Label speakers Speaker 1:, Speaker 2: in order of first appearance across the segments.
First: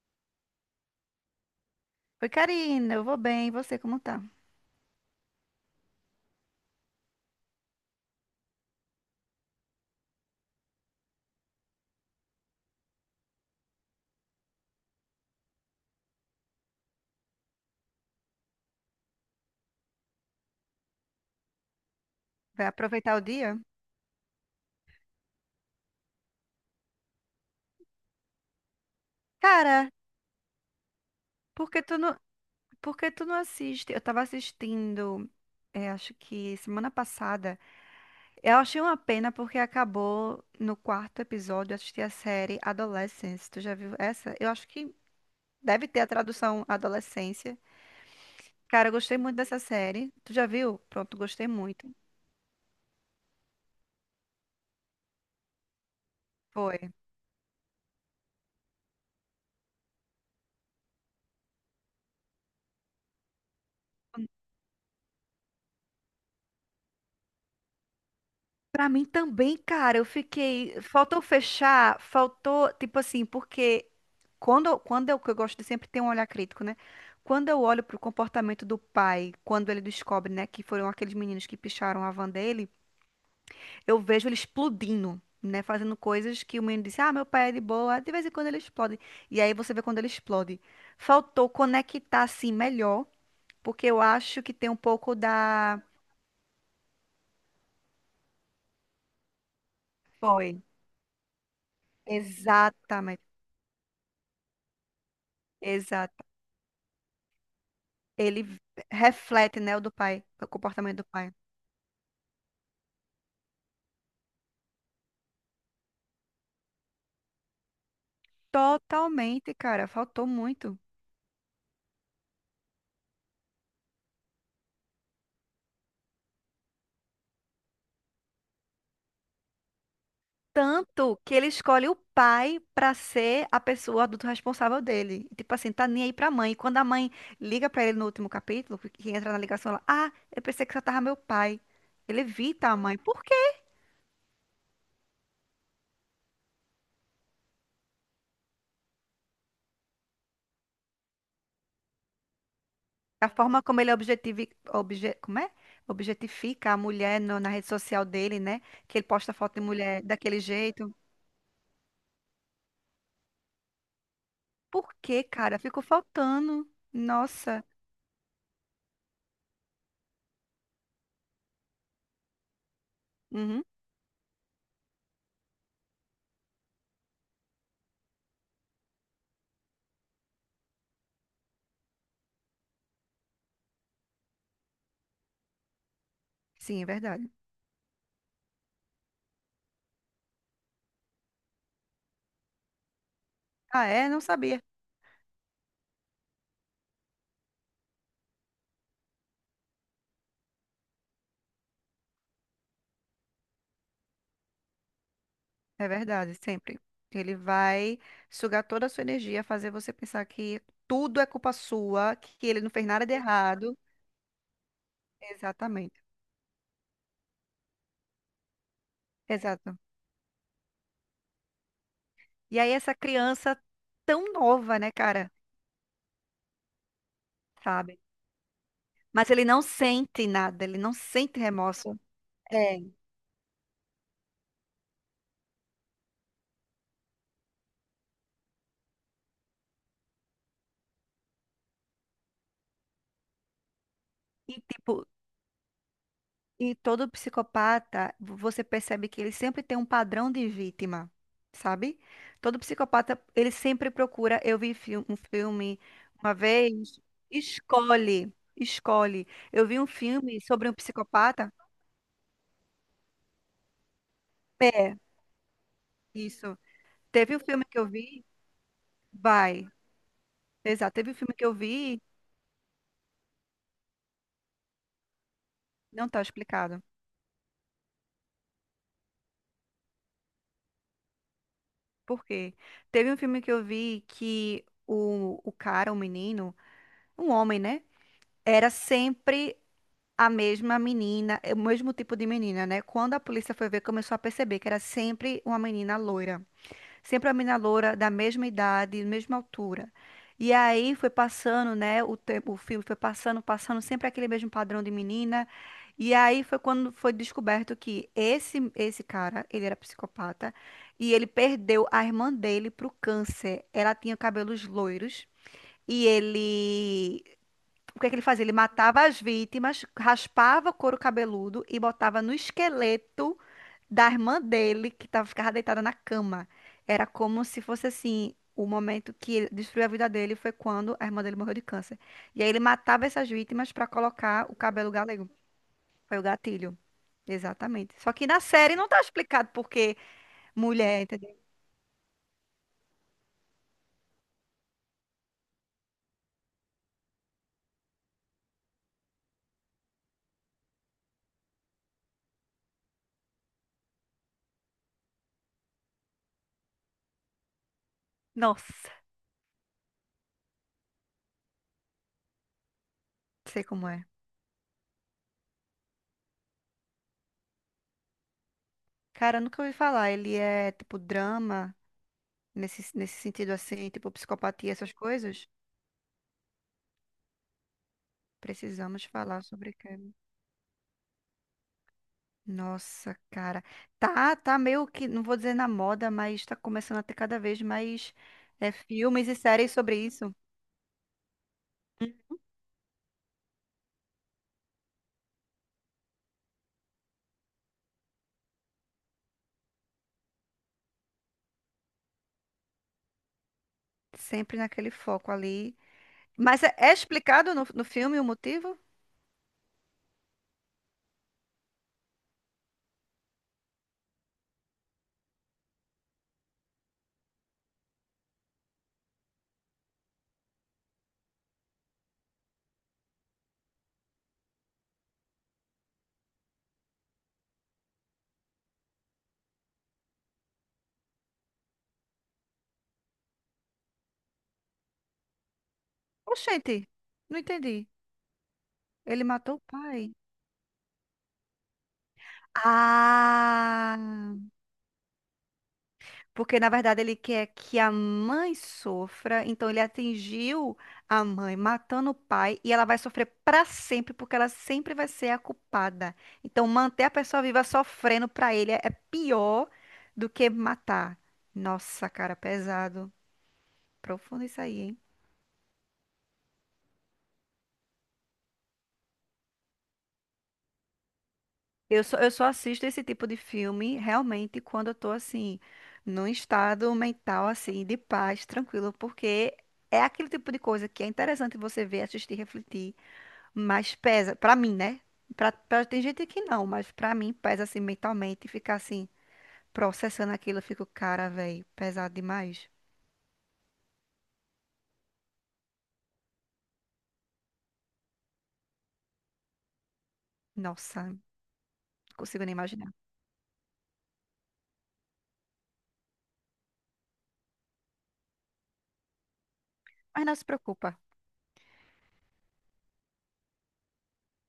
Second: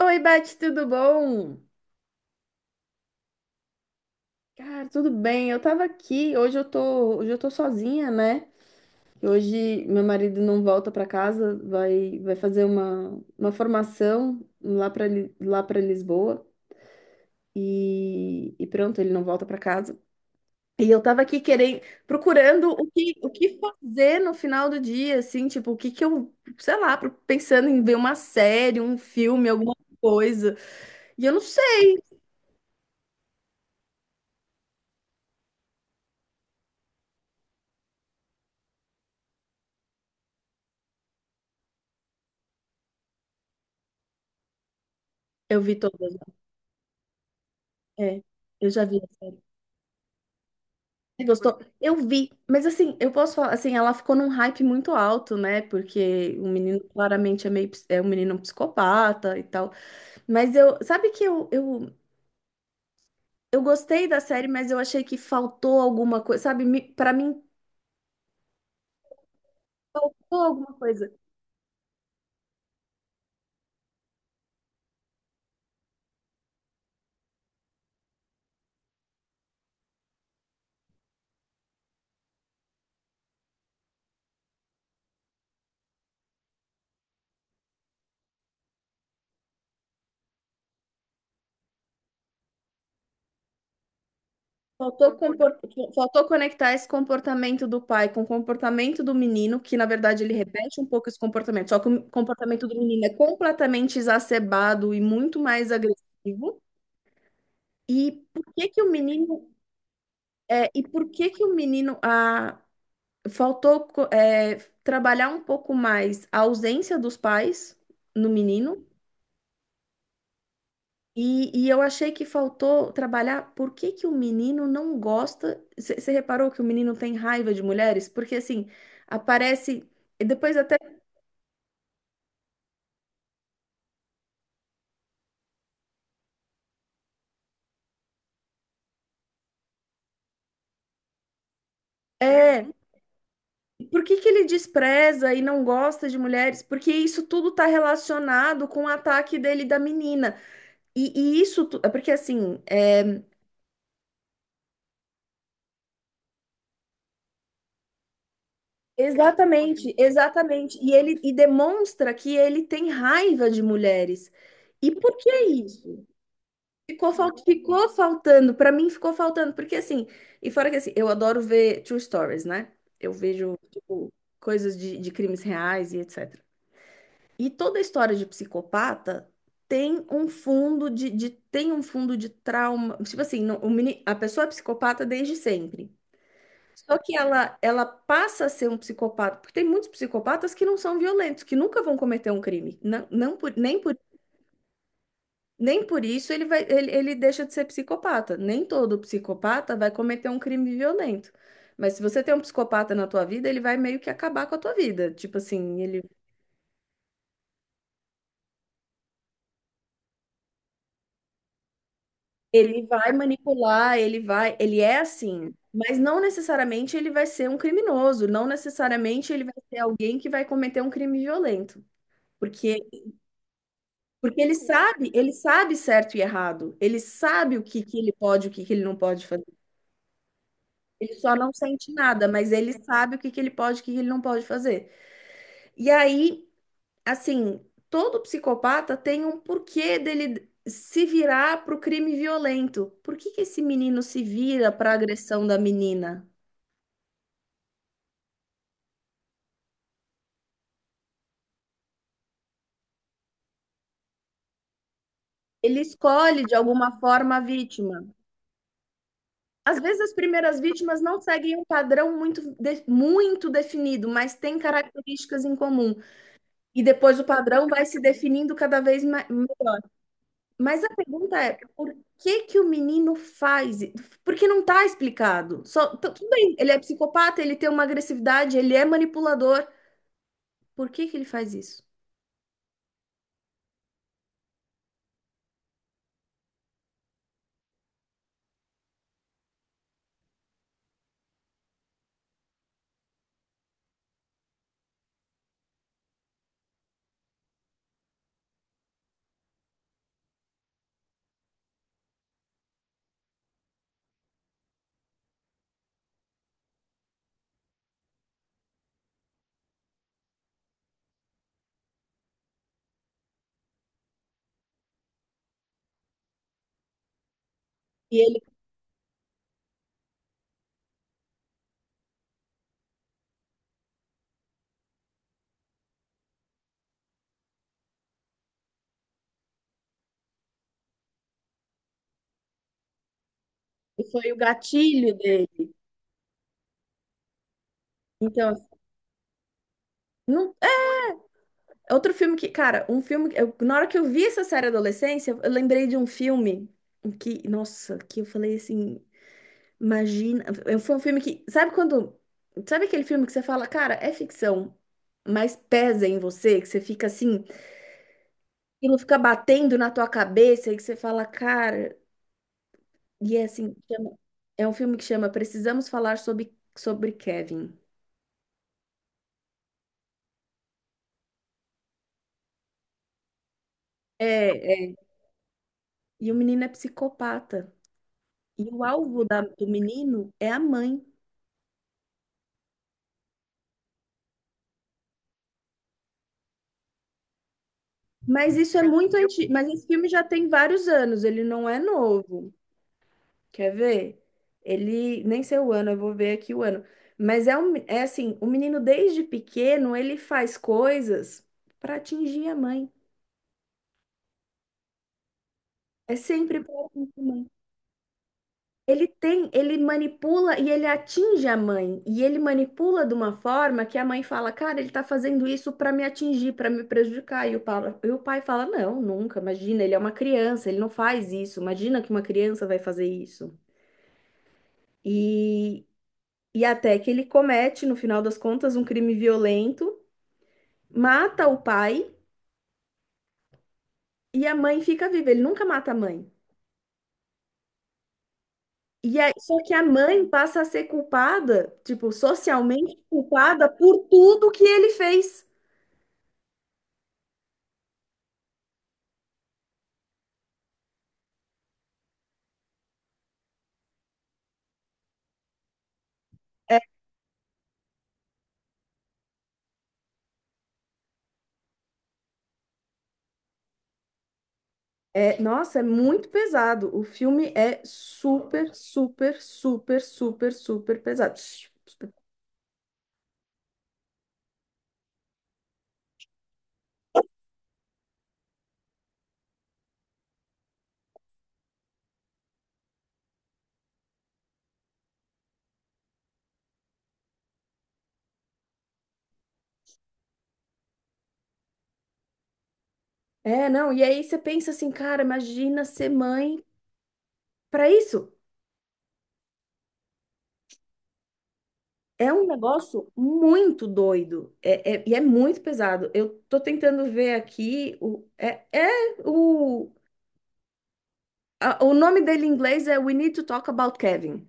Speaker 1: Oi, Beth, tudo bom?
Speaker 2: Oi, Karina, eu vou bem, e você como tá?
Speaker 1: Cara, tudo bem. Eu tava aqui, hoje eu tô sozinha, né? Hoje meu marido não volta pra casa, vai fazer uma formação lá lá para Lisboa e pronto, ele não volta pra casa. E eu tava aqui querendo,
Speaker 2: Vai
Speaker 1: procurando
Speaker 2: aproveitar o
Speaker 1: o
Speaker 2: dia?
Speaker 1: que fazer no final do dia, assim, tipo, o que que eu, sei lá, pensando em ver uma série, um filme, alguma
Speaker 2: Cara,
Speaker 1: coisa. E eu não
Speaker 2: por que
Speaker 1: sei.
Speaker 2: tu não, por que tu não assiste? Eu tava assistindo, acho que semana passada. Eu achei uma pena porque acabou no quarto episódio, eu assisti a série Adolescence. Tu já viu essa? Eu acho que
Speaker 1: Eu vi
Speaker 2: deve ter a
Speaker 1: todas, né?
Speaker 2: tradução Adolescência.
Speaker 1: É, eu já
Speaker 2: Cara, eu
Speaker 1: vi.
Speaker 2: gostei muito dessa série. Tu já viu? Pronto,
Speaker 1: Você
Speaker 2: gostei
Speaker 1: gostou?
Speaker 2: muito.
Speaker 1: Eu vi, mas assim, eu posso falar, assim, ela ficou num hype muito alto, né? Porque o menino
Speaker 2: Foi.
Speaker 1: claramente é é um menino psicopata e tal. Mas eu, sabe que eu gostei da série, mas eu achei que faltou alguma coisa, sabe? Pra mim,
Speaker 2: Pra mim também, cara, eu
Speaker 1: faltou alguma
Speaker 2: fiquei.
Speaker 1: coisa.
Speaker 2: Faltou fechar, faltou, tipo assim, porque que eu gosto de sempre ter um olhar crítico, né? Quando eu olho pro comportamento do pai, quando ele descobre, né, que foram aqueles meninos que picharam a van dele, eu vejo ele explodindo, né? Fazendo coisas que o menino disse, ah, meu pai é de boa, de vez em quando ele explode. E aí você vê quando ele explode. Faltou conectar assim melhor, porque eu acho que tem um pouco
Speaker 1: Faltou, compor-
Speaker 2: da.
Speaker 1: faltou conectar esse comportamento do pai com o comportamento do menino, que na verdade ele
Speaker 2: Foi.
Speaker 1: repete um pouco esse comportamento, só que o comportamento do menino é
Speaker 2: Exatamente.
Speaker 1: completamente exacerbado e muito mais
Speaker 2: Exato.
Speaker 1: agressivo. E por
Speaker 2: Ele
Speaker 1: que que o menino
Speaker 2: reflete, né, o do pai, o
Speaker 1: É, e
Speaker 2: comportamento do
Speaker 1: por que
Speaker 2: pai.
Speaker 1: que o menino faltou co- é, trabalhar um pouco mais a ausência dos pais no menino?
Speaker 2: Totalmente, cara, faltou muito.
Speaker 1: E eu achei que faltou trabalhar por que que o menino não gosta. Você reparou que o menino tem raiva de mulheres? Porque assim, aparece. E depois até.
Speaker 2: Tanto que ele escolhe o pai pra ser a pessoa, o adulto responsável dele. Tipo assim, tá nem aí pra mãe. Quando a mãe liga pra ele no último capítulo, que entra na ligação, ela, ah, eu pensei que você tava meu pai. Ele
Speaker 1: É,
Speaker 2: evita a mãe. Por quê?
Speaker 1: por que que ele despreza e não gosta de mulheres? Porque isso tudo tá relacionado com o ataque dele da menina. E, e isso, tu- é porque assim, é,
Speaker 2: A forma como ele como é? Objetifica a mulher na rede social dele, né? Que ele posta foto de
Speaker 1: Exatamente,
Speaker 2: mulher daquele
Speaker 1: exatamente. E
Speaker 2: jeito.
Speaker 1: ele e demonstra que ele tem raiva de mulheres. E
Speaker 2: Por
Speaker 1: por
Speaker 2: quê,
Speaker 1: que
Speaker 2: cara? Ficou
Speaker 1: isso?
Speaker 2: faltando. Nossa.
Speaker 1: Ficou faltando, para mim ficou faltando, porque assim, e fora que assim, eu adoro ver true stories, né? Eu vejo,
Speaker 2: Uhum.
Speaker 1: tipo, coisas de crimes reais e etc. E toda história de psicopata tem um fundo tem um fundo de trauma. Tipo assim, a pessoa é psicopata desde sempre.
Speaker 2: Sim, é
Speaker 1: Só que
Speaker 2: verdade.
Speaker 1: ela passa a ser um psicopata, porque tem muitos psicopatas que não são violentos, que nunca vão cometer um crime.
Speaker 2: Ah, é? Não sabia.
Speaker 1: Nem por isso ele deixa de ser psicopata. Nem todo psicopata vai cometer um crime violento. Mas se você tem um psicopata na tua vida, ele vai meio que acabar com a tua vida. Tipo assim,
Speaker 2: É verdade, sempre. Ele vai sugar toda a sua energia, fazer você pensar que tudo é culpa sua, que ele não
Speaker 1: ele
Speaker 2: fez nada
Speaker 1: vai
Speaker 2: de errado.
Speaker 1: manipular, ele é assim. Mas
Speaker 2: Exatamente.
Speaker 1: não necessariamente ele vai ser um criminoso, não necessariamente ele vai ser
Speaker 2: Exato.
Speaker 1: alguém que vai cometer um crime violento.
Speaker 2: E aí
Speaker 1: porque
Speaker 2: essa criança tão
Speaker 1: Porque
Speaker 2: nova, né, cara?
Speaker 1: ele sabe certo e errado. Ele sabe o que que
Speaker 2: Sabe?
Speaker 1: ele pode, o que que ele não pode
Speaker 2: Mas
Speaker 1: fazer.
Speaker 2: ele não sente nada, ele não
Speaker 1: Ele só
Speaker 2: sente
Speaker 1: não sente
Speaker 2: remorso.
Speaker 1: nada, mas ele
Speaker 2: É.
Speaker 1: sabe o que que ele pode, o que que ele não pode fazer. E aí, assim, todo psicopata tem um porquê dele se virar pro crime violento. Por que que esse menino se
Speaker 2: E,
Speaker 1: vira pra
Speaker 2: tipo,
Speaker 1: agressão da menina?
Speaker 2: E todo psicopata, você percebe que ele sempre tem um padrão de vítima, sabe? Todo psicopata, ele sempre procura. Eu vi um
Speaker 1: Ele
Speaker 2: filme uma
Speaker 1: escolhe de alguma
Speaker 2: vez.
Speaker 1: forma a vítima.
Speaker 2: Escolhe, escolhe. Eu
Speaker 1: Às
Speaker 2: vi um
Speaker 1: vezes as
Speaker 2: filme
Speaker 1: primeiras
Speaker 2: sobre um
Speaker 1: vítimas não
Speaker 2: psicopata.
Speaker 1: seguem um padrão muito definido, mas têm
Speaker 2: É,
Speaker 1: características em comum.
Speaker 2: isso.
Speaker 1: E depois o
Speaker 2: Teve um filme
Speaker 1: padrão
Speaker 2: que
Speaker 1: vai
Speaker 2: eu
Speaker 1: se
Speaker 2: vi,
Speaker 1: definindo cada vez mais.
Speaker 2: vai.
Speaker 1: Mas a
Speaker 2: Exato, teve um filme
Speaker 1: pergunta
Speaker 2: que eu
Speaker 1: é, por
Speaker 2: vi,
Speaker 1: que que o menino faz? Porque não está explicado.
Speaker 2: não tá
Speaker 1: Tudo bem, ele é
Speaker 2: explicado.
Speaker 1: psicopata, ele tem uma agressividade, ele é manipulador. Por que que ele faz isso?
Speaker 2: Por quê? Teve um filme que eu vi que o cara, o menino, um homem, né? Era sempre a mesma menina, é o mesmo tipo de menina, né? Quando a polícia foi ver, começou a perceber que era sempre uma menina loira. Sempre uma menina loira da mesma idade, mesma altura. E aí foi passando, né? O tempo, o filme foi passando, passando, sempre aquele mesmo padrão de menina. E aí foi quando foi descoberto que esse cara, ele era psicopata e ele perdeu a irmã dele pro câncer. Ela tinha cabelos loiros e ele o que é que
Speaker 1: E
Speaker 2: ele
Speaker 1: ele
Speaker 2: fazia? Ele matava as vítimas, raspava o couro cabeludo e botava no esqueleto da irmã dele, que ficava deitada na cama. Era como se fosse assim, o momento que ele destruiu a vida dele foi quando a irmã dele morreu de câncer. E aí ele matava essas vítimas para
Speaker 1: foi o
Speaker 2: colocar o cabelo
Speaker 1: gatilho
Speaker 2: galego.
Speaker 1: dele.
Speaker 2: Foi o gatilho. Exatamente. Só que na
Speaker 1: Então, assim,
Speaker 2: série não tá explicado por que
Speaker 1: não,
Speaker 2: mulher, entendeu?
Speaker 1: é outro filme um filme, na hora que eu vi essa série Adolescência, eu lembrei de um filme que, nossa, que eu falei assim, imagina, foi um filme que, sabe quando, sabe aquele filme que você fala, cara, é ficção, mas pesa em você, que você fica assim,
Speaker 2: Nossa,
Speaker 1: aquilo fica batendo na tua cabeça e que você fala, cara, e é
Speaker 2: sei
Speaker 1: assim,
Speaker 2: como é.
Speaker 1: é um filme que chama Precisamos Falar sobre Kevin.
Speaker 2: Cara, eu nunca ouvi falar. Ele é tipo drama, nesse sentido assim, tipo psicopatia,
Speaker 1: É,
Speaker 2: essas
Speaker 1: é,
Speaker 2: coisas.
Speaker 1: e o menino é psicopata. E o
Speaker 2: Precisamos falar
Speaker 1: do
Speaker 2: sobre Kevin.
Speaker 1: menino é a mãe.
Speaker 2: Nossa, cara. Tá. Tá meio que, não vou dizer na moda, mas tá começando a ter cada vez mais
Speaker 1: Mas isso é muito
Speaker 2: filmes e
Speaker 1: antigo, mas
Speaker 2: séries
Speaker 1: esse
Speaker 2: sobre
Speaker 1: filme já
Speaker 2: isso.
Speaker 1: tem vários anos, ele não é
Speaker 2: Hum.
Speaker 1: novo. Quer ver? Nem sei o ano, eu vou ver aqui o ano. Mas é, é assim, o menino desde pequeno, ele faz coisas para atingir a mãe.
Speaker 2: Sempre naquele foco ali.
Speaker 1: É
Speaker 2: Mas
Speaker 1: sempre
Speaker 2: é,
Speaker 1: para
Speaker 2: é
Speaker 1: atingir a mãe.
Speaker 2: explicado no filme o motivo?
Speaker 1: Ele manipula e ele atinge a mãe. E ele manipula de uma forma que a mãe fala, cara, ele tá fazendo isso para me atingir, para me prejudicar. E o pai fala, não, nunca, imagina, ele é uma criança, ele não faz isso. Imagina que uma criança vai fazer isso. E, e até que ele comete, no final das contas, um crime violento, mata o pai e a mãe fica viva. Ele nunca mata a mãe.
Speaker 2: Oxente, não entendi.
Speaker 1: E
Speaker 2: Ele
Speaker 1: aí,
Speaker 2: matou
Speaker 1: só
Speaker 2: o
Speaker 1: que a
Speaker 2: pai.
Speaker 1: mãe passa a ser culpada, tipo, socialmente culpada por
Speaker 2: Ah!
Speaker 1: tudo que ele fez.
Speaker 2: Porque, na verdade, ele quer que a mãe sofra, então ele atingiu a mãe matando o pai e ela vai sofrer para sempre, porque ela sempre vai ser a culpada. Então,
Speaker 1: É,
Speaker 2: manter a pessoa viva sofrendo para ele é pior do que matar. Nossa, cara, pesado. Profundo isso aí, hein?
Speaker 1: nossa, é muito pesado. O filme é super pesado.
Speaker 2: Eu só assisto esse tipo de filme realmente quando eu tô assim, num estado mental assim, de paz, tranquilo, porque é aquele tipo de coisa que é interessante você ver, assistir, refletir. Mas pesa, pra mim, né? Tem gente que não, mas pra mim pesa assim mentalmente, ficar assim, processando aquilo, eu fico, cara, velho, pesado demais.
Speaker 1: É, não, e aí você pensa assim, cara, imagina ser mãe para isso.
Speaker 2: Nossa, não
Speaker 1: É
Speaker 2: consigo
Speaker 1: um
Speaker 2: nem imaginar.
Speaker 1: negócio muito doido e é muito pesado. Eu tô tentando ver aqui o é, é o
Speaker 2: Mas não se preocupa.
Speaker 1: o nome dele em inglês é We Need to Talk About Kevin.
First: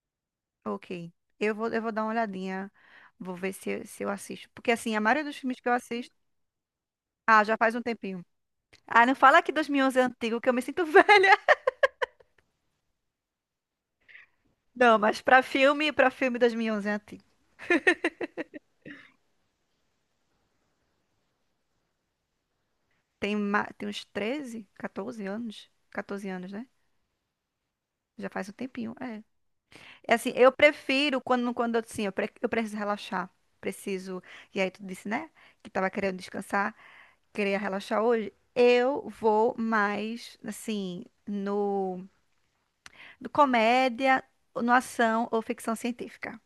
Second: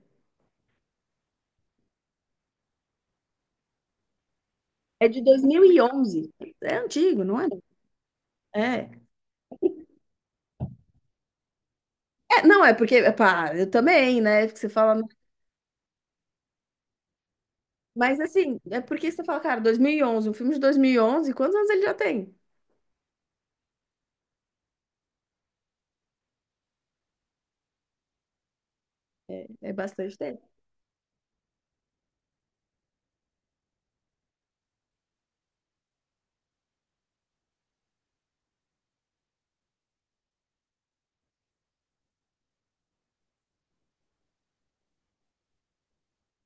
Speaker 2: Ok. Eu vou dar uma olhadinha, vou ver se eu assisto. Porque assim, a
Speaker 1: É de
Speaker 2: maioria dos filmes que eu assisto.
Speaker 1: 2011. É antigo, não
Speaker 2: Ah,
Speaker 1: é?
Speaker 2: já faz um tempinho.
Speaker 1: É,
Speaker 2: Ah, não fala que 2011 é antigo, que eu me sinto velha.
Speaker 1: É, não é porque pá, eu também, né? É porque você
Speaker 2: Não,
Speaker 1: fala,
Speaker 2: mas pra filme 2011 é antigo.
Speaker 1: mas assim, é porque você fala, cara, 2011, um filme de 2011, quantos anos ele já tem?
Speaker 2: Tem uns 13 14 anos. 14 anos, né? Já faz um tempinho, é.
Speaker 1: É
Speaker 2: É
Speaker 1: bastante
Speaker 2: assim,
Speaker 1: tempo.
Speaker 2: eu prefiro quando, quando eu preciso relaxar. Preciso. E aí tu disse, né? Que tava querendo descansar, queria relaxar hoje. Eu vou mais, assim, no comédia, no ação ou ficção científica.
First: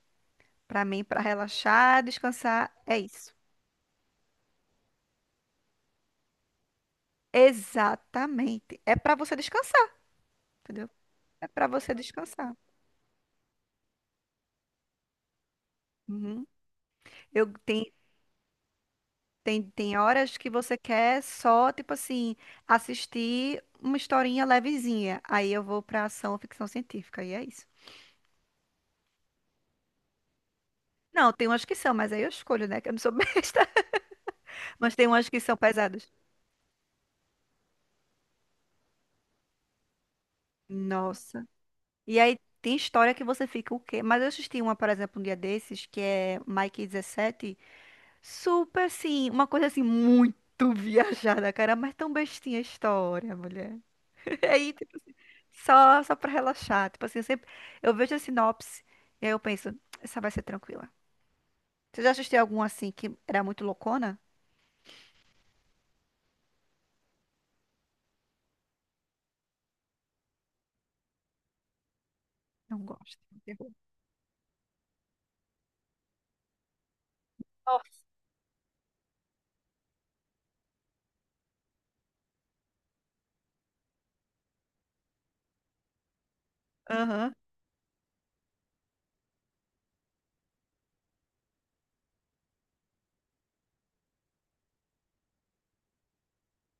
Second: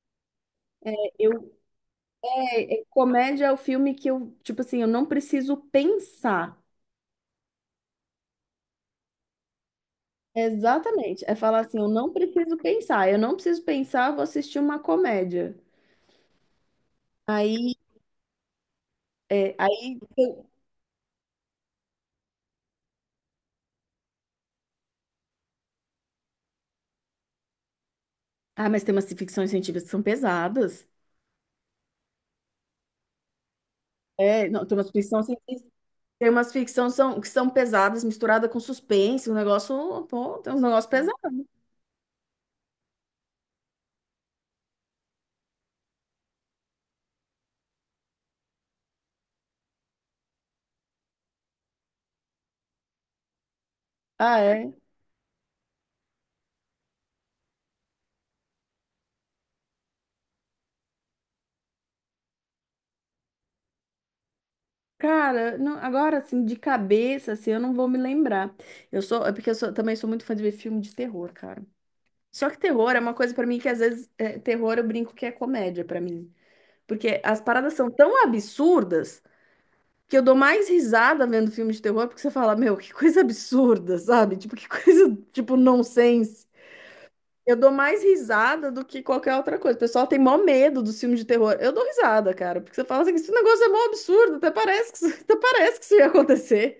Speaker 2: Pra mim, pra
Speaker 1: Eu
Speaker 2: relaxar, descansar, é isso.
Speaker 1: comédia é o filme tipo assim, eu não preciso pensar.
Speaker 2: Exatamente. É pra você descansar, entendeu?
Speaker 1: Exatamente. É
Speaker 2: É
Speaker 1: falar
Speaker 2: pra
Speaker 1: assim, eu
Speaker 2: você
Speaker 1: não
Speaker 2: descansar.
Speaker 1: preciso pensar. Eu não preciso pensar, eu vou assistir uma comédia.
Speaker 2: Uhum. Eu
Speaker 1: Aí, é,
Speaker 2: tem
Speaker 1: aí
Speaker 2: horas
Speaker 1: eu-
Speaker 2: que você quer só, tipo assim, assistir uma historinha levezinha. Aí eu vou pra ação ou ficção científica, e é isso.
Speaker 1: ah, mas tem umas ficções científicas que são pesadas.
Speaker 2: Não, tem umas que são, mas aí eu escolho, né? Que eu não sou besta.
Speaker 1: É, não, tem umas
Speaker 2: Mas tem
Speaker 1: ficções
Speaker 2: umas que são
Speaker 1: científicas,
Speaker 2: pesadas.
Speaker 1: tem umas ficções são, que são pesadas, misturada com suspense, um negócio, pô, tem uns negócios pesados.
Speaker 2: Nossa. E aí tem história que você fica o quê? Mas eu assisti uma, por exemplo, um dia desses, que é Mike 17. Super, assim, uma coisa assim, muito viajada, cara. Mas tão bestinha a história, mulher.
Speaker 1: Ah, é.
Speaker 2: Aí, só pra relaxar. Tipo assim, eu sempre eu vejo a sinopse e aí eu penso, essa vai ser tranquila. Você já assistiu algum assim que era muito loucona?
Speaker 1: Cara, não, agora assim, de cabeça, assim, eu não vou me lembrar. Eu sou, é porque eu sou- também sou muito fã de ver filme de terror, cara. Só que
Speaker 2: Não
Speaker 1: terror é uma
Speaker 2: gosto.
Speaker 1: coisa pra mim que
Speaker 2: Terror.
Speaker 1: às vezes é, terror eu brinco que é comédia pra mim. Porque as paradas são
Speaker 2: Nossa.
Speaker 1: tão absurdas que eu dou mais risada vendo filme de terror, porque você fala, meu, que coisa absurda, sabe? Tipo, que coisa, tipo, nonsense.
Speaker 2: Aham.
Speaker 1: Eu dou mais risada do que qualquer outra coisa. O pessoal tem mó medo dos filmes de terror. Eu dou risada, cara, porque você fala assim, esse negócio é mó absurdo, até parece até parece que isso ia acontecer.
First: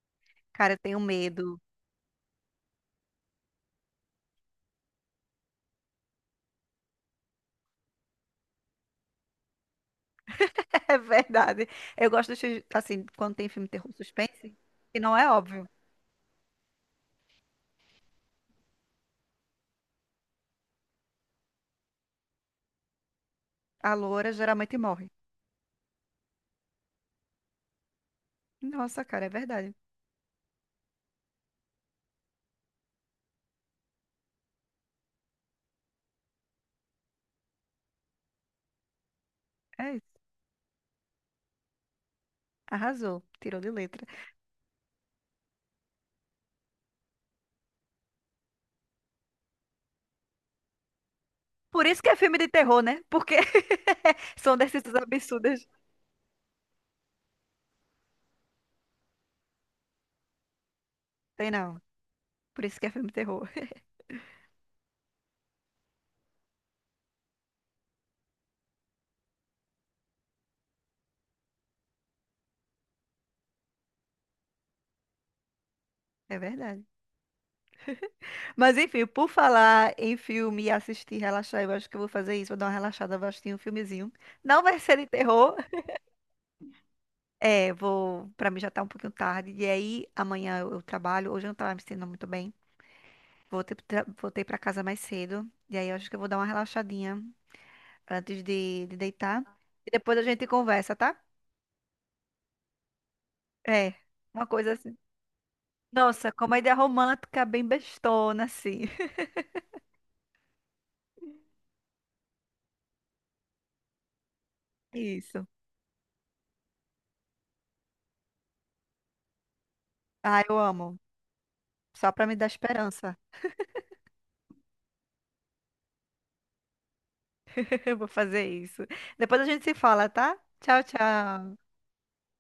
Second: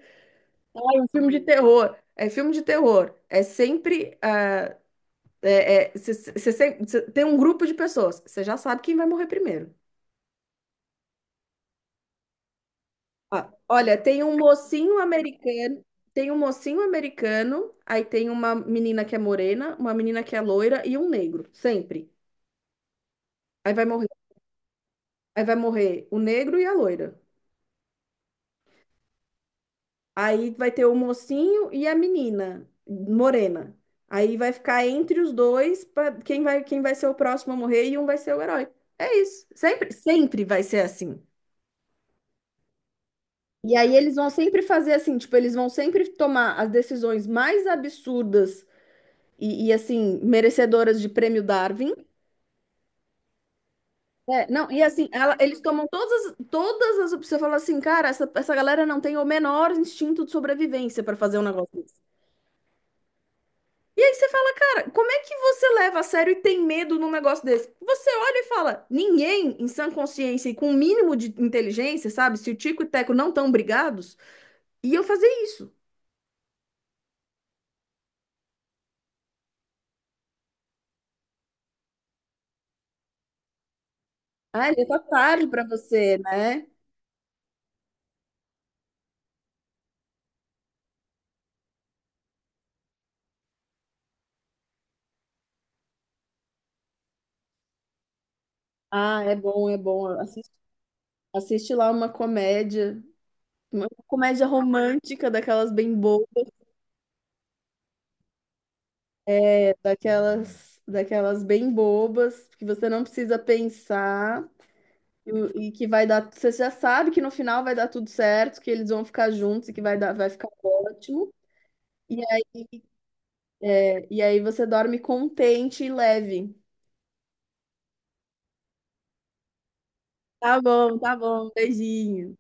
Speaker 2: Cara, eu tenho
Speaker 1: Ai, um filme de
Speaker 2: medo.
Speaker 1: terror. É filme de terror. É sempre. Ah, tem um grupo de pessoas. Você já sabe quem vai morrer primeiro.
Speaker 2: É verdade. Eu gosto dos filmes, assim, quando
Speaker 1: Ó,
Speaker 2: tem filme de terror
Speaker 1: olha,
Speaker 2: suspense, que não é óbvio.
Speaker 1: tem um mocinho americano, aí tem uma menina que é morena, uma menina que é loira e um negro, sempre. Aí vai
Speaker 2: A
Speaker 1: morrer,
Speaker 2: loura geralmente morre.
Speaker 1: aí vai morrer o negro e a loira.
Speaker 2: Nossa, cara, é verdade.
Speaker 1: Aí vai ter o mocinho e a menina morena. Aí vai ficar entre os dois pra quem vai ser o próximo a morrer e um vai ser o herói. É isso.
Speaker 2: É isso.
Speaker 1: Sempre vai ser assim.
Speaker 2: Arrasou. Tirou de
Speaker 1: E aí
Speaker 2: letra.
Speaker 1: eles vão sempre fazer assim, tipo, eles vão sempre tomar as decisões mais absurdas assim, merecedoras de prêmio
Speaker 2: Por
Speaker 1: Darwin.
Speaker 2: isso que é filme de terror, né? Porque
Speaker 1: É,
Speaker 2: são
Speaker 1: não, e
Speaker 2: decisões
Speaker 1: assim, eles
Speaker 2: absurdas.
Speaker 1: tomam todas as opções. Você fala assim, cara, essa galera não tem o menor instinto de sobrevivência para fazer um
Speaker 2: Tem
Speaker 1: negócio
Speaker 2: não.
Speaker 1: desse.
Speaker 2: Por isso que é filme de terror.
Speaker 1: E aí você fala, cara, como é que você leva a sério e tem medo num negócio desse? Você olha e fala, ninguém em sã consciência e com o mínimo de inteligência, sabe? Se o Tico e o Teco não estão brigados, ia fazer isso.
Speaker 2: É verdade. Mas enfim, por falar em filme e assistir, relaxar, eu acho que eu vou fazer isso. Vou dar uma relaxada, vou assistir um filmezinho. Não
Speaker 1: Ah,
Speaker 2: vai
Speaker 1: ele
Speaker 2: ser
Speaker 1: tá
Speaker 2: de
Speaker 1: tarde
Speaker 2: terror.
Speaker 1: para você, né?
Speaker 2: É, vou. Pra mim já tá um pouquinho tarde. E aí, amanhã eu trabalho. Hoje eu não tava me sentindo muito bem. Voltei pra casa mais cedo. E aí, eu acho que eu vou dar uma relaxadinha antes de
Speaker 1: Ah, é
Speaker 2: deitar.
Speaker 1: bom, é
Speaker 2: E
Speaker 1: bom.
Speaker 2: depois a gente
Speaker 1: Assiste,
Speaker 2: conversa, tá?
Speaker 1: assiste lá uma comédia. Uma
Speaker 2: É,
Speaker 1: comédia
Speaker 2: uma coisa assim.
Speaker 1: romântica, daquelas bem bobas,
Speaker 2: Nossa, comédia romântica bem bestona, assim.
Speaker 1: daquelas bem bobas, que você não precisa pensar
Speaker 2: Isso.
Speaker 1: e que vai dar. Você já sabe que no final vai dar tudo certo, que eles vão ficar juntos e que vai
Speaker 2: Ah,
Speaker 1: ficar
Speaker 2: eu amo.
Speaker 1: ótimo.
Speaker 2: Só
Speaker 1: E,
Speaker 2: pra me dar esperança.
Speaker 1: é, e aí você dorme contente e leve.
Speaker 2: Vou fazer isso. Depois a gente se fala, tá? Tchau,
Speaker 1: Tá bom,
Speaker 2: tchau.
Speaker 1: beijinho.